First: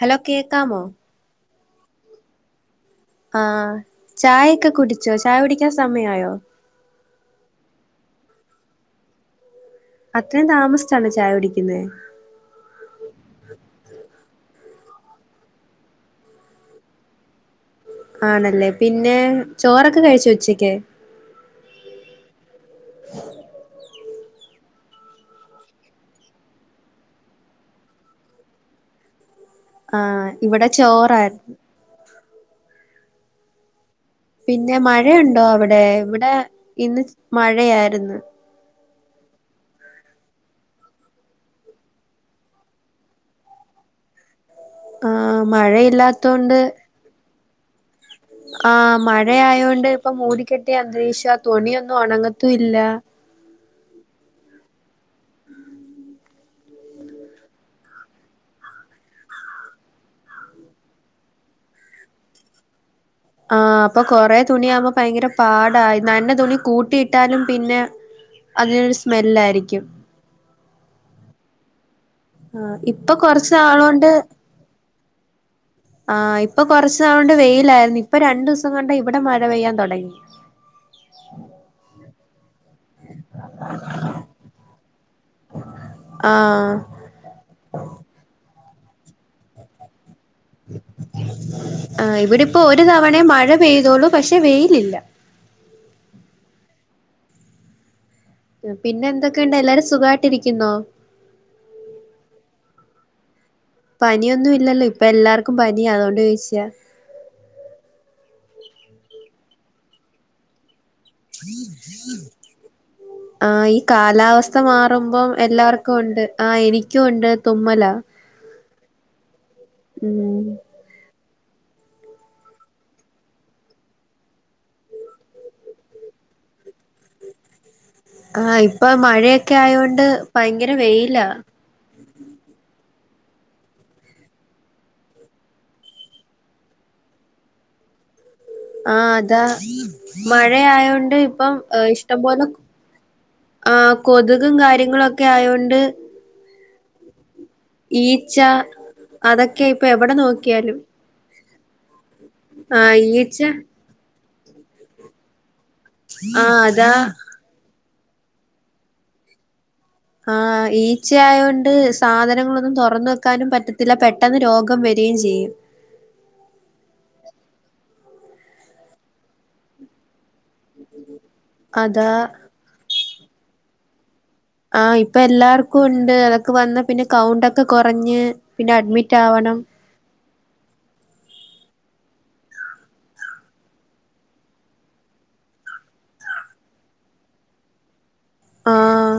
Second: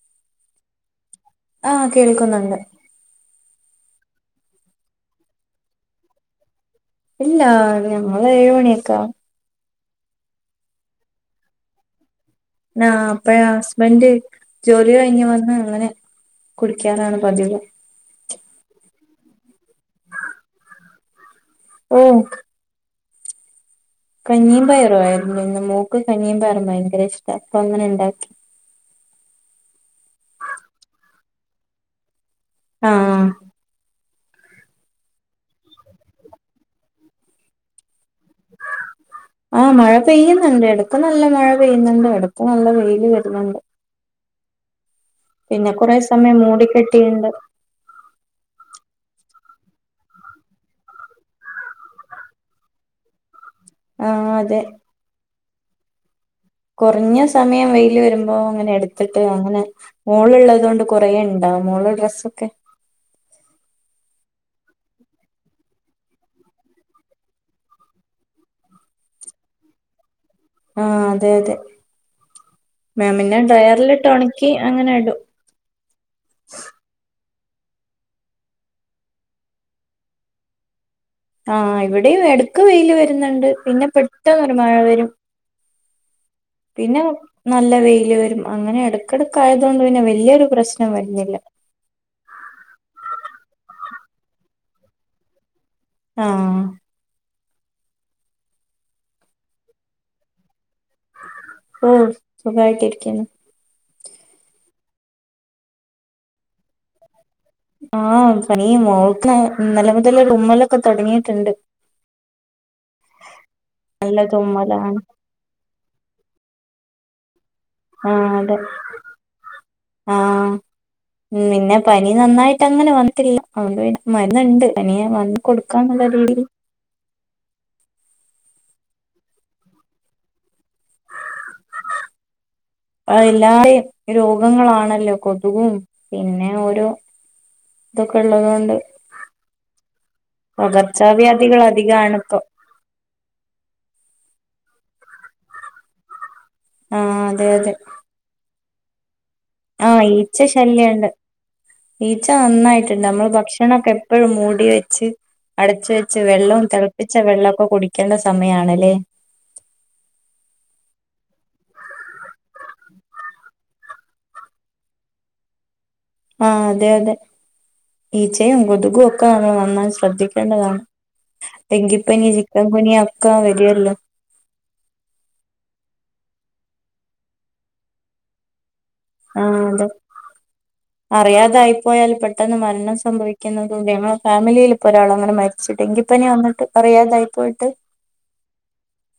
Hello കേൾക്കാമോ ആഹ് കേൾക്കുന്നുണ്ട്. ആഹ് ചായൊക്കെ കുടിച്ചോ ചായ കുടിക്കാൻ സമയായോ ഇല്ലാ ഞങ്ങൾ ഏഴുമണിയൊക്കാവും അത്രേം താമസിച്ചാണോ ചായ കുടിക്കുന്നേ ആഹ് അപ്പഴാ ഹസ്ബെന്റ് ജോലി കഴിഞ്ഞ് വന്നങ്ങനെ കുടിക്കാറാണ്പതിവ് ആണല്ലേ പിന്നേ ചോറൊക്കെ കയ്ച്ചോ ഉച്ചക്ക്. ഓഹ് കഞ്ഞീം പയറുആയിരുന്നു ഇന്ന് മോക്ക് കഞ്ഞീ പയറുംഭയങ്കര ഇഷ്ട്ട അപ്പൊ അങ്ങനെ ഇണ്ടാക്കി. ആഹ് ഇവടെ ചോറാരു ആഹ് ആഹ് പിന്നെമഴയുണ്ടോ അവിടെ ഇവിടെ ഇന്ന് ച് മഴയായിരുന്നു. [inaudible] ആഹ് മഴ പെയ്യ്ന്ന്ണ്ട് എടക്ക് നല്ല മഴ പെയ്യ്ന്ന്ണ്ട് ഇടക്ക് നല്ല വെയില് വര്ന്ന്ണ്ട്. ആഹ് പിന്നെ കൊറെ സമയം മഴയില്ലാത്തോണ്ട് മൂടി കെട്ടിയ്ണ്ട്. ആഹ് മഴയായൊണ്ട് ഇപ്പൊ മൂടിക്കെട്ടിയ അന്തരീഷ തുണിയൊന്നും ഉണങ്ങത്തുയില്ല. ആഹ് അതെ. കൊറഞ്ഞ സമയം വെയില് വരുമ്പോ അങ്ങനെ എടുത്തിട്ട് അങ്ങനെ. മോളുളളതോണ്ട് കൊറേണ്ടാവും ഒളെ ഡ്രസ്സൊക്കെ. ആഹ് അപ്പൊ കൊറെ തുണിയാമ്പോ പയങ്കര പാടാ നനഞ്ഞ തുണി കൂട്ടിയിട്ടാലും പിന്നെ. അതിനൊരു സ്മെല്ലായിരിക്കും. ആഹ് അതെ അതെ ആ ഇപ്പൊ വേണെങ്കി കൊറച്ച് ഡ്റോയറിലിട്ട് നാളോണ്ട് ഒണക്കി അങ്ങനെ ഇടു. ആ ഇപ്പൊ കൊറച്ചു നാളൊണ്ട് വെയിലാര്ന്നു ഇപ്പൊ രണ്ടുവ്സം കൊണ്ട് ഇവിടെ മഴ പെയ്യാൻ തൊടങ്ങി. ആഹ് ഇവിടെയും ഇടക്ക് വെയില് വെര്ന്ന്ണ്ട് പിന്നെ പെട്ടന്നൊര് മഴ വരും. ആഹ്. പിന്നെ നല്ല വെയിയില് വരും അങ്ങനെ എടക്കടക്കായതോണ്ട് പിന്നെ വലിയൊരു പ്രശ്നം വര്ന്നില്ല. ആഹ് ഇവ്ടിപ്പോ ഒരു തവണേ മഴ പെയ്തുളൂ പക്ഷെ വെയ്ലില്ല. ആഹ്. പിന്നെ എന്തൊക്ക്ണ്ട് എല്ലാരും സുഖായിട്ടിരിക്കുന്നോ? ഓ സുഖായിട്ടിരിക്ക്ന്നു. പനിയൊന്നുല്ലല്ലോ ഇപ്പൊ എല്ലാർക്കും പനി അതോണ്ടോച്ചാ. ആഹ് പനിയ മോൾക്ക് ഇന്നല മുതല്ല റൂമിലൊക്കെ തുടങ്ങി ഏ ഈ നല്ല കാലാവസ്ഥ തുമ്മലാണ് മാറുമ്പോം എല്ലർ ക്കുണ്ട് ആ എനിക്കു ഉണ്ട് തുമ്മലാ. ആഹ് അതെ ഉം ആഹ്. ഉം പിന്നെ പനി നന്നായിട്ട് അങ്ങനെ വന്നരി അണ്ട് മരന്ന്ണ്ട് പനി വന്ന കൊടുക്കാ ന്നുള്ള രീതില്. ആഹ് ഇപ്പൊ മഴയൊക്കെ ആയോണ്ട് ഭയങ്കര വെയില്ല. അ എല്ലാ രോഗങ്ങളാണല്ലോ കൊതുകും പിന്നെ ഓരോ. ഇന്നത്തേകൊള്ളതായി ആഹ് അതാ മഴയായോണ്ട് ഇപ്പം പകർച്ചാവ്യാധികൾ അധികാണ് ഇപ്പൊ ഇഷ്ടംപോലെ. കൊതുകും കാര്യങ്ങളൊക്കെ ആയൊണ്ട്. ആഹ് അതെ അതെ. ഈച്ച അതൊ ആഹ് ഈച്ച ശല്യുണ്ട്. ഈച്ച ആഹ് നന്നായിട്ട്ണ്ട് നമ്മള് ഈച്ച ഭക്ഷണൊക്കെ എപ്പോഴും മൂടി വെച്ച്. അടച്ച് വെച്ച് ആഹ് വെള്ളവും അതാ തിളപ്പിച്ച വെള്ളൊക്കെ കുടിക്കണ്ട സമയാണല്ലേ. ആ ഈച്ചയയൊണ്ട് സാധനങ്ങളൊന്നും തൊറന്ന് വെക്കാനും പറ്റത്തില്ല പെട്ടെന്ന് രോഗം വരീചെയ്യും. ആഹ് അതെ അതെ ഈച്ചയും കൊതുകും ഒക്കെ നമ്മൾ നന്നാ ശ്രദ്ധിക്കേണ്ടതാണ്. അതാ ടെങ്കിപ്പനി ചിക്കൻ പനി അക്ക വരിയല്ലോ. ആഹ് ഇപ്പെല്ലാർക്കുണ്ട് അതൊക്കെ വന്ന പിന്നെ കൗണ്ടൊക്കെ കൊറഞ്ഞ് പിന്നെ അഡ്മിറ്റ് ആവണം ആഹ് അതെ. അറിയാതായിപ്പോയാല് പെട്ടെന്ന് മരണം സംഭവിക്ക്ന്നത് തേമ്മ ഫാമിലില് കൊറെയൾ അങ്ങനെ മര് ച്ച്ട് ടെങ്കിപ്പനി വന്നിട്ട് അറിയാതായി പോയിട്ട്. ആഹ്.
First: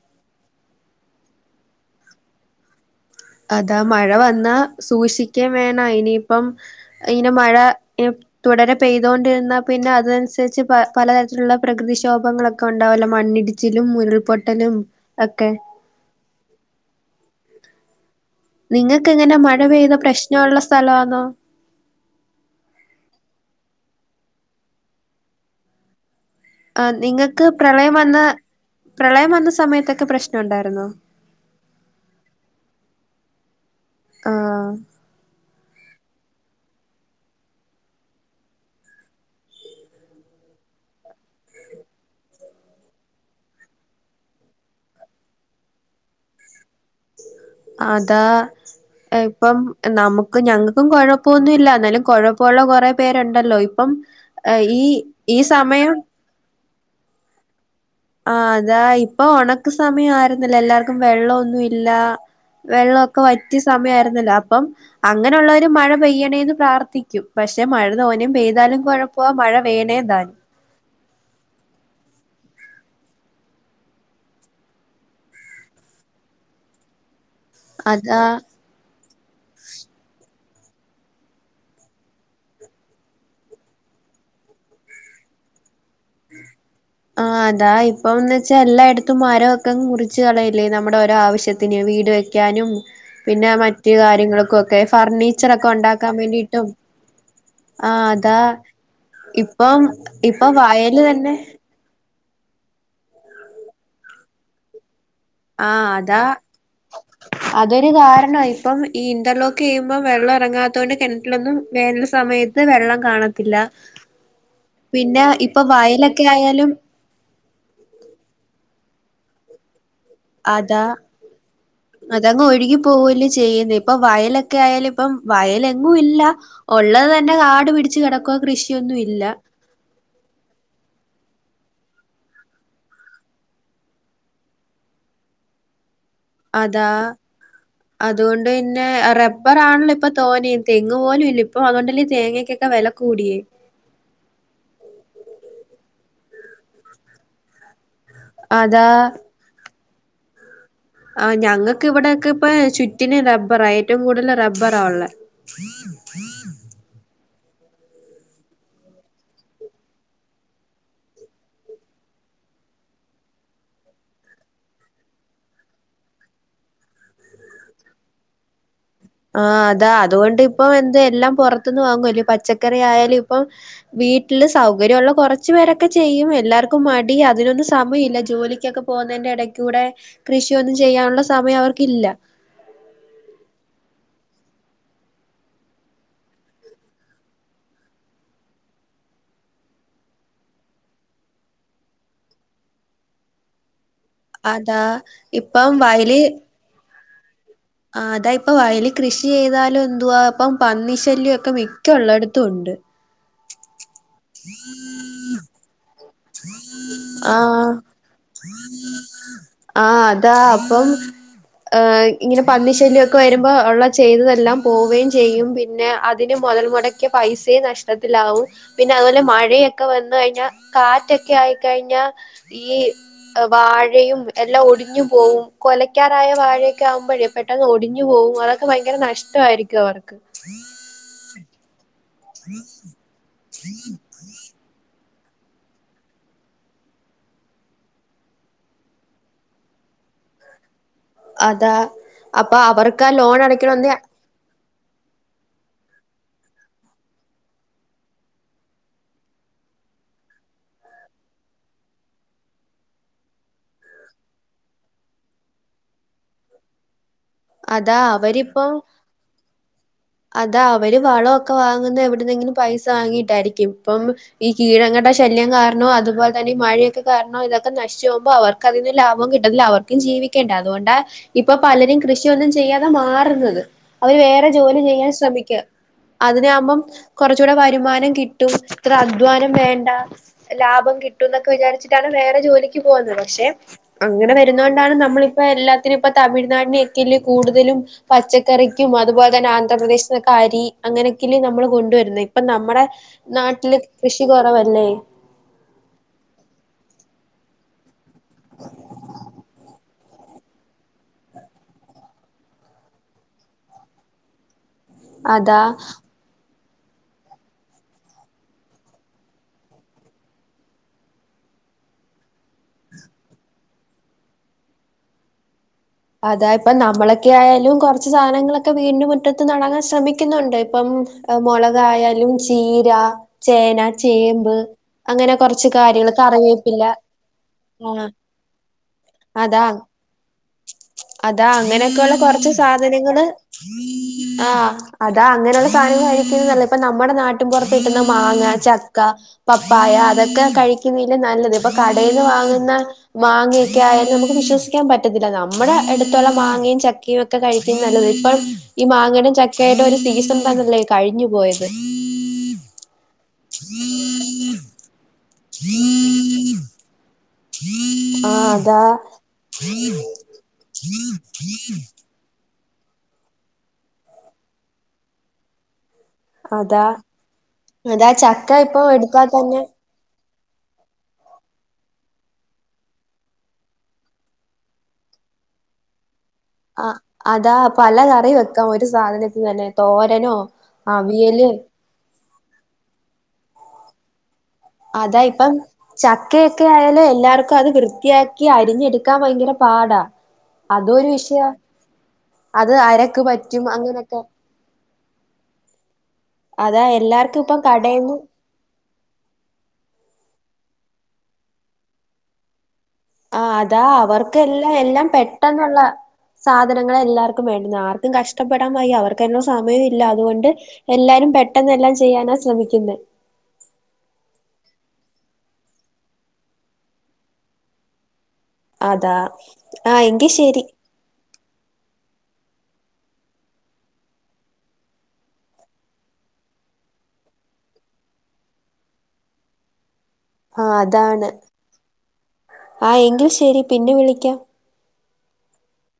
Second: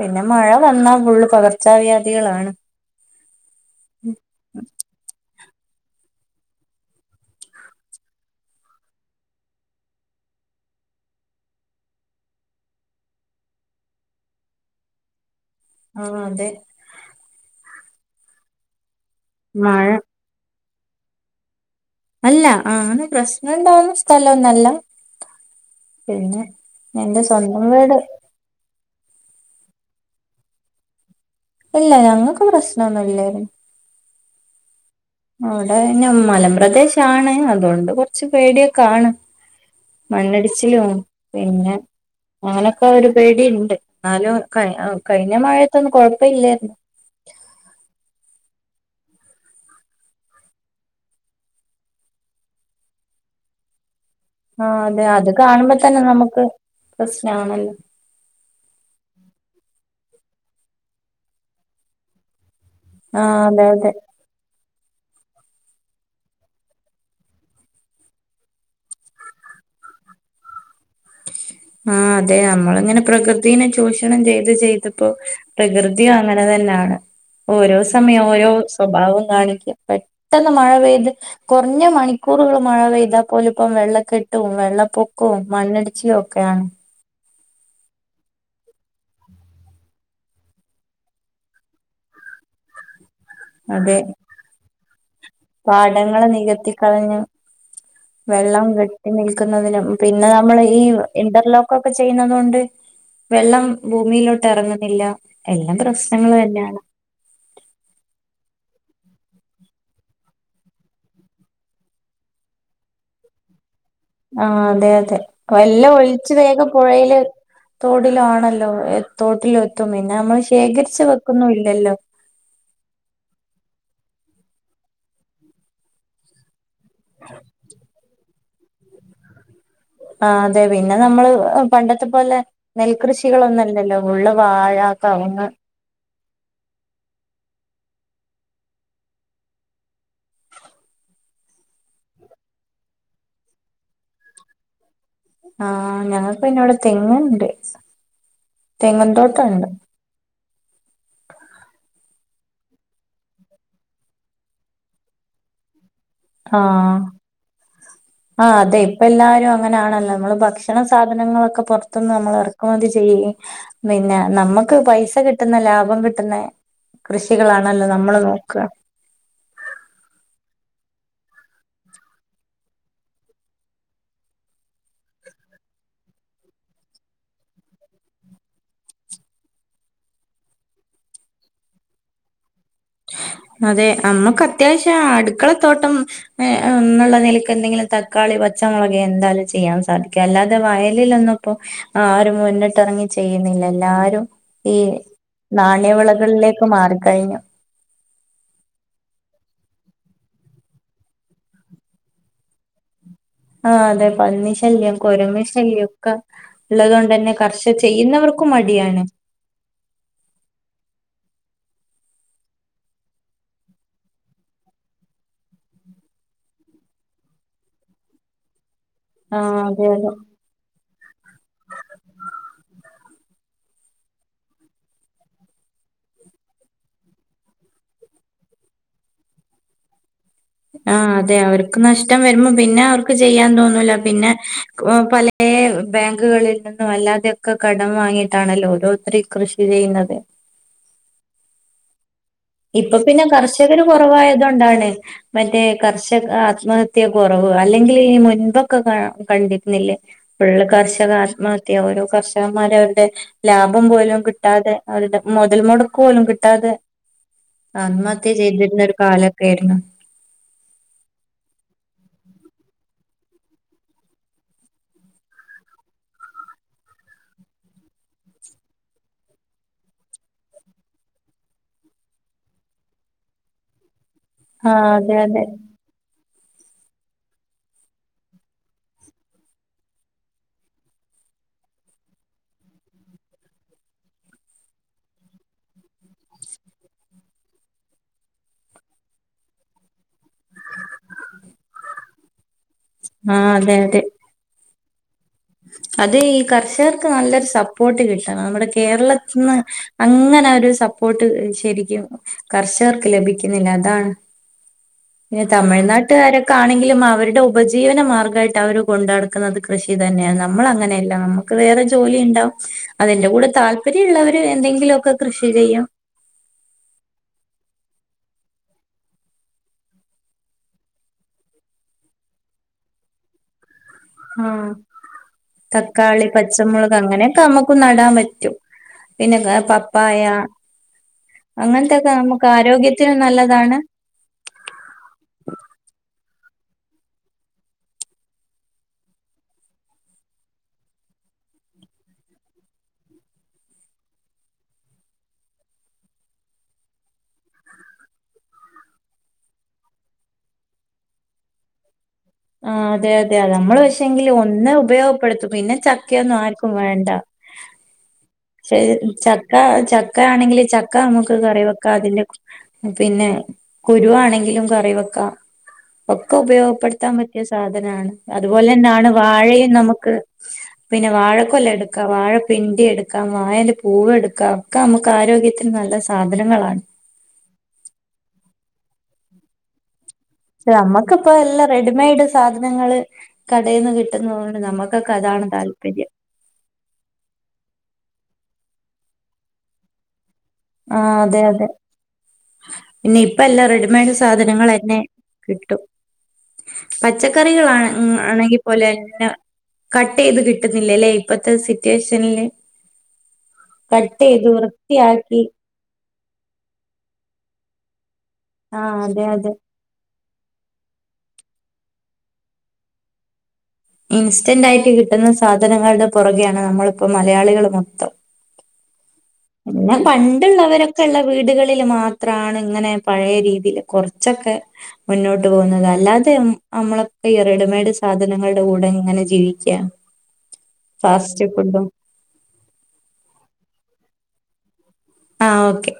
പിന്നെ മഴ വന്നാ ഫുള് പകർച്ചാവ്യാധികളാണ്. അതാ മഴ വന്നാ സൂഷിക്കേവേണം അയ്നിയിപ്പം. ഇയ്ന് മഴ. തുടരെ പെയ്തോണ്ടിര്ന്നാ പിന്നെ അതനുസരിച്ച് പലതരത്തിലുള്ള പ്രകൃതിക്ഷോഭങ്ങളും. ക്കെണ്ടാവലൊ മണ്ണിടിച്ചിലും മുരുൾപൊട്ടലും ഒക്കെ. ആഹ് അതെ. നിങ്ങക്കെങ്ങന മഴ പെയ്ത പ്രശ്നുള്ള സ്ഥലാണോ? അല്ല ആണ് പ്രശ്നൊണ്ടാവ്ന്ന സ്ഥലൊന്നല്ല പിന്നെ. ആഹ് എന്റെ നിങ്ങക്ക് സ്വന്തം പ്രളയം വീട് വന്ന പ്രളയം വന്ന സമയത്തൊക്കെ പ്രശ്നൊണ്ടായിര്ന്നോ. ഇല്ല ഞങ്ങക്ക് പ്രശ്നൊന്നുല്ലാരുന്നു ആഹ് അവിടെ ന്നെ മലം പ്രദേശാണ് അതുകൊണ്ട് കുറച്ച് പേടിയൊക്കാണ് മണ്ണടിച്ചിലും പിന്നെ അങ്ങനൊക്കെ ഒരു പേടിയ്ണ്ട് എന്നാലും കഴിഞ്ഞ മഴയത്തൊന്നും കുഴപ്പല്ലായിരുന്നു അതാ ഇപ്പം നമുക്ക് ഞങ്ങക്കു കൊഴപ്പൊന്നുല്ല എന്നാലും കുഴപ്പമുള്ള കുറേ പേരുണ്ടല്ലോ ഇ പ്പം ആഹ് അതെ അത് കാണുമ്പോ തന്നെ നമുക്ക് പ്രസ്നാണല്ലോ ആഹ് അതാ ഇപ്പൊ ഉണക്ക് സമയം ആരുന്നില്ലോ എല്ലാർക്കും വെള്ളം ഒന്നുമില്ല വെള്ളൊക്കെ ആഹ് വറ്റി അതെ അതെ സമയ ആയിരുന്നില്ല അപ്പം അങ്ങനെയുള്ളൊര് മഴ പെയ്യണേന്ന് പ്രാർത്ഥിക്കും പക്ഷെ മഴ തോനയും പെയ്താലും കുഴപ്പ മഴ വേണേ താനും ആഹ് അതെ നമ്മള് ഇങ്ങനെ പ്രകൃതിനെ ചൂഷണം ചെയ്ത് ചെയ്തപ്പോ പ്രകൃ തി അങ്ങന തന്നാണ് ഓരോ അതാ സമയം ഓരോ സ്വഭാവം കാണിക്കു പെട്ടെന്ന് മഴ പെയ്ത് കൊറഞ്ഞ മണിക്കൂറുകൾ മഴ പെയ്താൽ പോലു ഇപ്പം വെള്ള കെട്ടും വെള്ള പൊക്കവും മണ്ണിടി ച്ചില് ഒക്കെയാണ്. ആഹ് ഇതാ ഇപ്പംന്ന് വെച്ചാ എല്ലായിടത്തും മരം ഒക്കെ മുറിച്ച് കളയില്ലേ നമ്മുടെ ഓരോ ആവശ്യത്തിന് വീട് വെക് ക്കാനും പിന്നെ മറ്റേ അതെ കാര്യങ്ങൾക്കു ഒക്കെ ഫർണിച്ചർ ഒക്കെ ഉണ്ടാക്കാൻ വേണ്ടീട്ടും കളഞ്ഞു വെള്ളം കെട്ടി ഇപ്പം നിൽക്കുന്നതിനും പിന്നെ ഇപ്പൊ നമ്മള് ഈ വയല് തന്നെ ഇറ്റർലോക് ക്കൊക്കെ ചെയ്യുന്നത് കൊണ്ട് വെള്ളം ഭൂമിയിലോട്ട് എറങ്ങുന്നില്ല ആഹ് അതാ അതൊരു കാരണാ ഇപ്പം ഈ ഇന്റർലോക്ക് ചെയ്യുമ്പോ വെള്ളം ഇറങ്ങാത്തത് കൊണ്ട് കിണറ്റിലൊന്നും വേനൽ സമയത് ത് വെള്ളം കാണത്തില്ല ആഹ് അതെ അതെ പിന്നെ ഇപ്പൊ വല്ല വയലൊക്കെ ഒലിച്ച് വേഗം ആയാലും പുഴയില് തോടിലാണല്ലോ തോട്ടിലോ എത്തും പിന്നെ നമ്മള് അതാ ശേഖരിച്ച് വെക്കുന്നില്ലല്ലോ അതങ്ങ് ഒഴുകി പോകൂലെ ചെയ്യല് ഇപ്പ വയലൊക്കെ ആയാലും ഇപ്പം വയല് എങ്ങും ഇല്ല ഒള്ളത് തന്നെ കാടു പിടിച്ച് കിടക്ക കൃഷിയൊന്നും ഇല്ല ആഹ് അതെ പിന്നെ നമ്മള് പണ്ടത്തെ പോലെ നെൽകൃഷികൾ ഒന്നു ഇല്ലല്ലോ ഉള്ള വാഴാ കവുങ്ങ് അതാ അതുകൊണ്ട് പിന്നെ റബ്ബാറാണല്ലോ ഇപ്പൊ തോനയും തെങ്ങ് പോലും ഇല്ല ഇപ്പൊ അതൊണ്ടല്ലേ തേങ്ങക്കൊക്കെ വില കൂടിയേ ആഹ് ഞങ്ങക്ക് പിന്നെ ഇവിടെ തെങ്ങുണ്ട് അതാ തെങ്ങും തോട്ടണ്ട് ആഹ് ഞങ്ങക്ക് ഇവിടെയൊക്കിപ്പ ചുറ്റിന് റബ്ബറാ ഏറ്റവും കൂടുതൽ റബ്ബറാള്ളേ ആഹ് ആഹ് അതെ ഇപ്പ എല്ലാരും അങ്ങനൊണല്ലോ നമ്മള് ഭക്ഷണ സാധനങ്ങളൊക്കെ പുറത്തുനിന്ന് നമ്മൾ ഇറക്കുമതി ചെയ്യു പിന്നെ നമ്മൾക്ക് പൈസ കിട്ടുന്ന ലാഭം കിട്ടുന്ന കൃഷികളാണല്ലോ നമ്മള് നോക്ക ആഹ് അതാ അതുകൊണ്ട് ഇപ്പൊ എന്ത് എല്ലാം പുറത്തുന്ന് വാങ്ങു എല്ല പച്ചക്കറി ആയാലു ഇപ്പം വീട്ടില് സൗകര്യള്ള കുറച്ചു പേരൊക്കെ ചെയ്യും എല്ലാർക്കും മടിയാ അതിനൊന്നു സമയല്ല ജോലിക്കൊക്കെ പോ പോന്നെന്റെ ഇടേ കൂടെ കൃഷിയൊന്നും ചെയ്യാനുള്ള സമയം അവർക്കില്ല അതെ അമ്മക്ക് അത്യാവശ്യാ അടുക്കള തോട്ടം ഏഹ് എന്നുള്ള നിലയ്ക്ക് എന്തെങ്കിലും തക്കാളി പച്ചമുളക് എന്തായാലും ചെയ്യാൻ സാധിക്കു അല്ലാ വയലിലൊന്നിപ്പോ ആരും മുന്നിട്ട് ഇറങ്ങി ചെയ്യുന്നില്ല എല്ലാരും ഈ അതാ ഇപ്പം വയല് നാണയവിളകളിലേക്ക് മാറിക്കഴിഞ്ഞു ആഹ് അതാ ഇപ്പൊ വയലി കൃഷി ചെയ്താലും എന്തുവാ പ്പ പന്നി ശല്യ ഒക്കെ മിക്ക ഉള്ളിടത്തും ഉണ്ട് ആഹ് അതെ പന്നി ശല്യം കുരങ്ങ ശല്യംക്കെ ഉള്ളത്കൊണ്ട് തന്നെ ആഹ് കർഷകർക്ക് ചെയ്യുന്നവർക്കും മടിയാണ് ആഹ് അതാ അപ്പം ഏഹ് ഇങ്ങനെ പന്നിശല്യൊക്കെ വരുമ്പോ ഉള്ള ചെയ്തതെല്ലാം പോവുകയും ചെയ്യും പിന്നെ അതിന് മുതൽ മുട ക്കിയ പൈസയും നഷ്ടത്തിലാവും പിന്നെ അതുപോലെ ആ മഴയൊക്കെ അതെ അതെ വന്ന് കഴിഞ്ഞാൽ കാറ്റൊക്കെ ആയിക്കഴിഞ്ഞ ഈ വാഴയും എല്ലാം ഒടിഞ്ഞു പോവും കൊലക്കാറായ വാഴ ക്കാഉമ്പഴ പെട്ടെന്ന് ഒടിഞ്ഞു പോകും അതൊക്കെ ഭയങ്കര നഷ്ടയിരിക്കും അവർക്ക് ആഹ് അതെ അവർക്ക് നഷ്ടം വരുമ്പോ പിന്നെ അവർക്ക് ചെയ്യാൻ തോന്നൂല പിന്നെ ക് ഓഹ് പലേ ബാങ്കുകളിൽ നിന്നും അല്ലാതെയൊക്കെ കടം വാങ്ങിയിട്ടാണല്ലോ ഓരോരുത്ത കൃഷി ചെയ്യുന്നത് അതാ അപ്പൊ ഇപ്പൊ അവർക്ക് ആ പിന്നെ ലോൺ കർഷകര് അടക്കണോങ്കി കുറവായത്കൊണ്ടാണ് മറ്റേ കർഷക ആത്മഹത്യ കുറവ് അല്ലെങ്കിൽ ഈ മുൻപൊക്കെ കണ്ടിരുന്നില്ലേ ഫുള്ള് കർഷക ആത്മഹത്യ ഓരോ കർഷകന്മാര അവരുടെ ലാഭം പോലും കിട്ടാതെ അവരുടെ മുതൽ മുടക്ക് പോലും കിട്ടാതെ- അതാ ആത്മഹത്യ അവരിപ്പം ചെയ്തിരുന്ന ഒരു കാലൊക്കെ ആരുന്നു അതാ അവര് വളോക്കെ വാങ്ങുന്ന എവിടുന്നെങ്കിലും പൈസ വാങ്ങിട്ടായിരിക്കും ഇപ്പം ഈ കീഴങ്ങളേ ശല്യം കാരണോ അതുപോലെ തന്നെ ഈ മഴയൊക്കെ കാരണോ ഇതൊക്കെ നശിച്ച് പോകുമ്പോ അവർ ക്കതിന് ലാഭം കിട്ടത്തില്ല അവർക്കും ജീവിക്കേണ്ടേ അതോണ്ടാ ഇപ്പൊ പലരും കൃഷിയൊന്നും ചെയ്യാതെ മാറുന്നത് അവര് വേറെ ജോലി ആഹ് ചെയ്യാൻ അതെ അതെ ശ്രമിക്ക അതിനാകുമ്പം കുറച്ചുകൂടെ വരുമാനം കിട്ടും ഇത്ര അധ്വാനം വേണ്ട. ലാഭം കിട്ടും എന്നൊക്കെ വിചാരിച്ചിട്ടാണ് വേറെ ജോലിക്ക് പോകുന്നത് പക്ഷെ അങ്ങനെ വരുന്നത് കൊണ്ടാണ് നമ്മളിപ്പോ എല്ലാത്തിനും ഇപ്പൊ തമിഴ്നാടിനെ റ്റ്ല് കൂടുതലും പച്ചക്കറിക്കും അതുപോലെ തന്നെ ആന്ധ്രാ പ്രദേശ് ന്നക്കെ അരി അങ്ങനെയൊക്കല്ലെ നമ്മള് കൊണ്ടുവരുന്നത് ഇപ്പ നമ്മുടെ ആഹ് അതെ നാട്ടില് അതെ കൃ ഷി കുറവല്ലേ അത് ഈ കർഷകർക്ക് നല്ലൊരു സപ്പോർട്ട് കിട്ടണം നമ്മുടെ കേരളത്തിന്ന് അങ്ങനെ ഒരു സപ്പോർട്ട് ശരിക്കും കർഷകർക്ക് ലഭിക്കുന്നില്ല അതാണ്. പിന്നെ അതാ തമിഴ്നാട് ട്ടുകാരൊക്കെ ആണെങ്കിലും അവരുടെ ഉപജീവന മാർഗ്ഗയിട്ട് അവർ കൊണ്ട് നടക്കുന്നത് കൃഷി- തന്നെയാണ് നമ്മള അങ്ങനെയല്ല നമുക്ക് വേറെ ജോലിണ്ടാവും അതിന്റെ കൂടെ താല്പര്യള്ളവര് എന്തെങ്കിലൊക്കെ കൃഷി ചെയ്യാം. അതാ ഇപ്പ നമ്മളൊക്കെ ആയാലും കുറച്ച് സാധങ്ങളൊക്കെ വീടിന് മുറ്റത്ത് നടാൻ ശ്രമിക്കുന്നുണ്ട് ഇപ്പം മുളകായാലും ചീര ചേന, ചേമ്പ് ആഹ് അങ്ങനെ കൊറച്ച് കാര്യങ്ങള് തക്കാളി കറിവേപ്പില പച്ചമുളക് അങ്ങനെയൊക്കെ നമ്മുക്ക് ആഹ് നടാൻ പറ്റും. പിന്നെ പെ അതാ പപ്പായ അതാ അങ്ങനെയൊക്കെ അങ്ങനത്തൊക്കെ ഉള്ള നമുക്ക് കുറച്ച് ആരോഗ്യത്തിനും സാധനങ്ങള് നല്ലതാണ് ആഹ് അതാ അങ്ങനെയുള്ള സാനങ്ങൾ കഴിക്കുന്നത് നല്ല ഇപ്പ നമ്മുടെ നാട്ടിൻ പുറത്ത് കിട്ടുന്ന മാങ്ങ ചക്ക, പപ്പായ അതൊക്കെ കഴിക്കുന്നില്ല നല്ലത് ഇപ്പൊ കടയിന്ന് വാങ്ങുന്ന- മാങ്ങയൊക്കെ ആയാലും നമുക്ക് വിശ്വസിക്കാൻ പ റ്റുന്നില്ല നമ്മുടെ അടുത്തുള്ള മാങ്ങയും ചക്കയും ഒക്കെ കഴിക്കണ് നല്ലത് ഇപ്പം ഈ മാങ്ങയുടെയും ച ക്കേടെ ഒരു സീസൺ തന്നല്ലേ കഴിഞ്ഞു പോയത് ആഹ് അതെ അതെതെ നമ്മള് പക്ഷെങ്കിൽ ഒന്ന് ഉപയോഗപ്പെടുത്തും പിന്നെ ചക്കയൊന്നും ആർക്കും വേണ്ട. [inaudible] അതാ ശരി ചക്ക ചക്ക ആണെങ്കിൽ ചക്ക നമുക്ക് കറി വെക്കാം അതിന്റെ പിന്നെ കുരുവാണെങ്കിലും കറി വെക്ക ഒക്കെ അതാ ഉപയോഗപ്പെടുത്താൻ പ റ്റ്യ സാധനാണ് അതാ ചക്ക ഇപ്പൊ അതുപോലെന്നെയാണ് എടുത്താ തന്നെ വാഴയും നമുക്ക് പിന്നെ വാഴക്കൊല എടുക്കാം വാഴപ്പിണ്ടി എടുക്കാം വാഴ ന്റെ പൂവെടുക്കാം ഒക്കെ നമുക്ക് ആരോഗ്യ ത്തിന് നല്ല സാധനങ്ങള ആഹ് അതാ പല കറി വെക്കാം ഒരു സാധനത്തിന്ന് തന്നെ തോരനോ ഷേ അമ്മക്കിപ്പോ അവിയല് എല്ലാം റെഡിമെയ്ഡ് സാധനങ്ങള് കടേന്ന് കി ട്ടുന്നോണ്ട് നമ്മക്കൊക്കെ അതാണ് താല്പര്യം ത്ത് ഒക്കെ ആയാല് എല്ലാർക്കും അത് വൃത്തിയാക്കി അരിഞ്ഞെടുക്കാൻ ഭയങ്കര പാടാ അതും ആ ഒരു അതെ വിഷയാ അതെ അത് പിന്നെ അരക്ക് ഇപ്പ പറ്റും എല്ലാം റെഡിമെയഡ് അങ്ങനൊക്കെ സാധനങ്ങളെന്നെ കിട്ടും അതാ എല്ലാർക്കും ഇപ്പം പച്ചക്കറികൾ ആണ് കടേന്ന് ആണെങ്കി പോല ന്നെ കട്ടെയ്ത് കിട്ടുന്നില്ലെല്ലേ ഇപ്പത്തെ സിറ്റുവേഷനില് ആഹ് അതാ കട്ട് അവർക്ക് ചെയ്ത് എല്ലാം എല്ലാം വൃത്തിയാക്കി പെട്ടന്നൊള്ള സാധനങ്ങളാ എല്ലാർക്കും വേണ്ടുന്നാ ആർക്കും കഷ്ടപ്പെടാൻ വയ്യ ആഹ് അതെ അവർക്കയിനൊള്ള അതെ സമയം ഇല്ല അതുകൊണ്ട് എല്ലാരും പെട്ടെന്നെല്ലാം ചെയ്യാനാ ശ്രമിക്കുന്നേ ഇൻസ്റ്റന്റ് ആയിട്ട് കിട്ടുന്ന സാധനങ്ങൾടെ പൊറകെയാണ് നമ്മളിപ്പം മലയാളികള് മൊത്തം അതാ ആ ന്നാ എങ്കി ശരി പണ്ട്ള്ളവരൊ ക്കെള്ള വീടുകളില് മാത്രാണ് ഇങ്ങനെ പഴേ രീതിയില് കൊറച്ചൊക്കെ മുന്നോട്ട് പോകുന്നത് അല്ലാതെ ഉം അമ്മളൊ ഈ റെഡിമെയ്ഡ് സാധനങ്ങളുടെ കൂടെ ഇങ്ങനെ ജീവി ചേമ് [unintelligible] ആഹ് അതാണ് ആഹ് എങ്കിൽ ശരി പിന്നെ വിളിക്കാം ആഹ് ഓക്കെ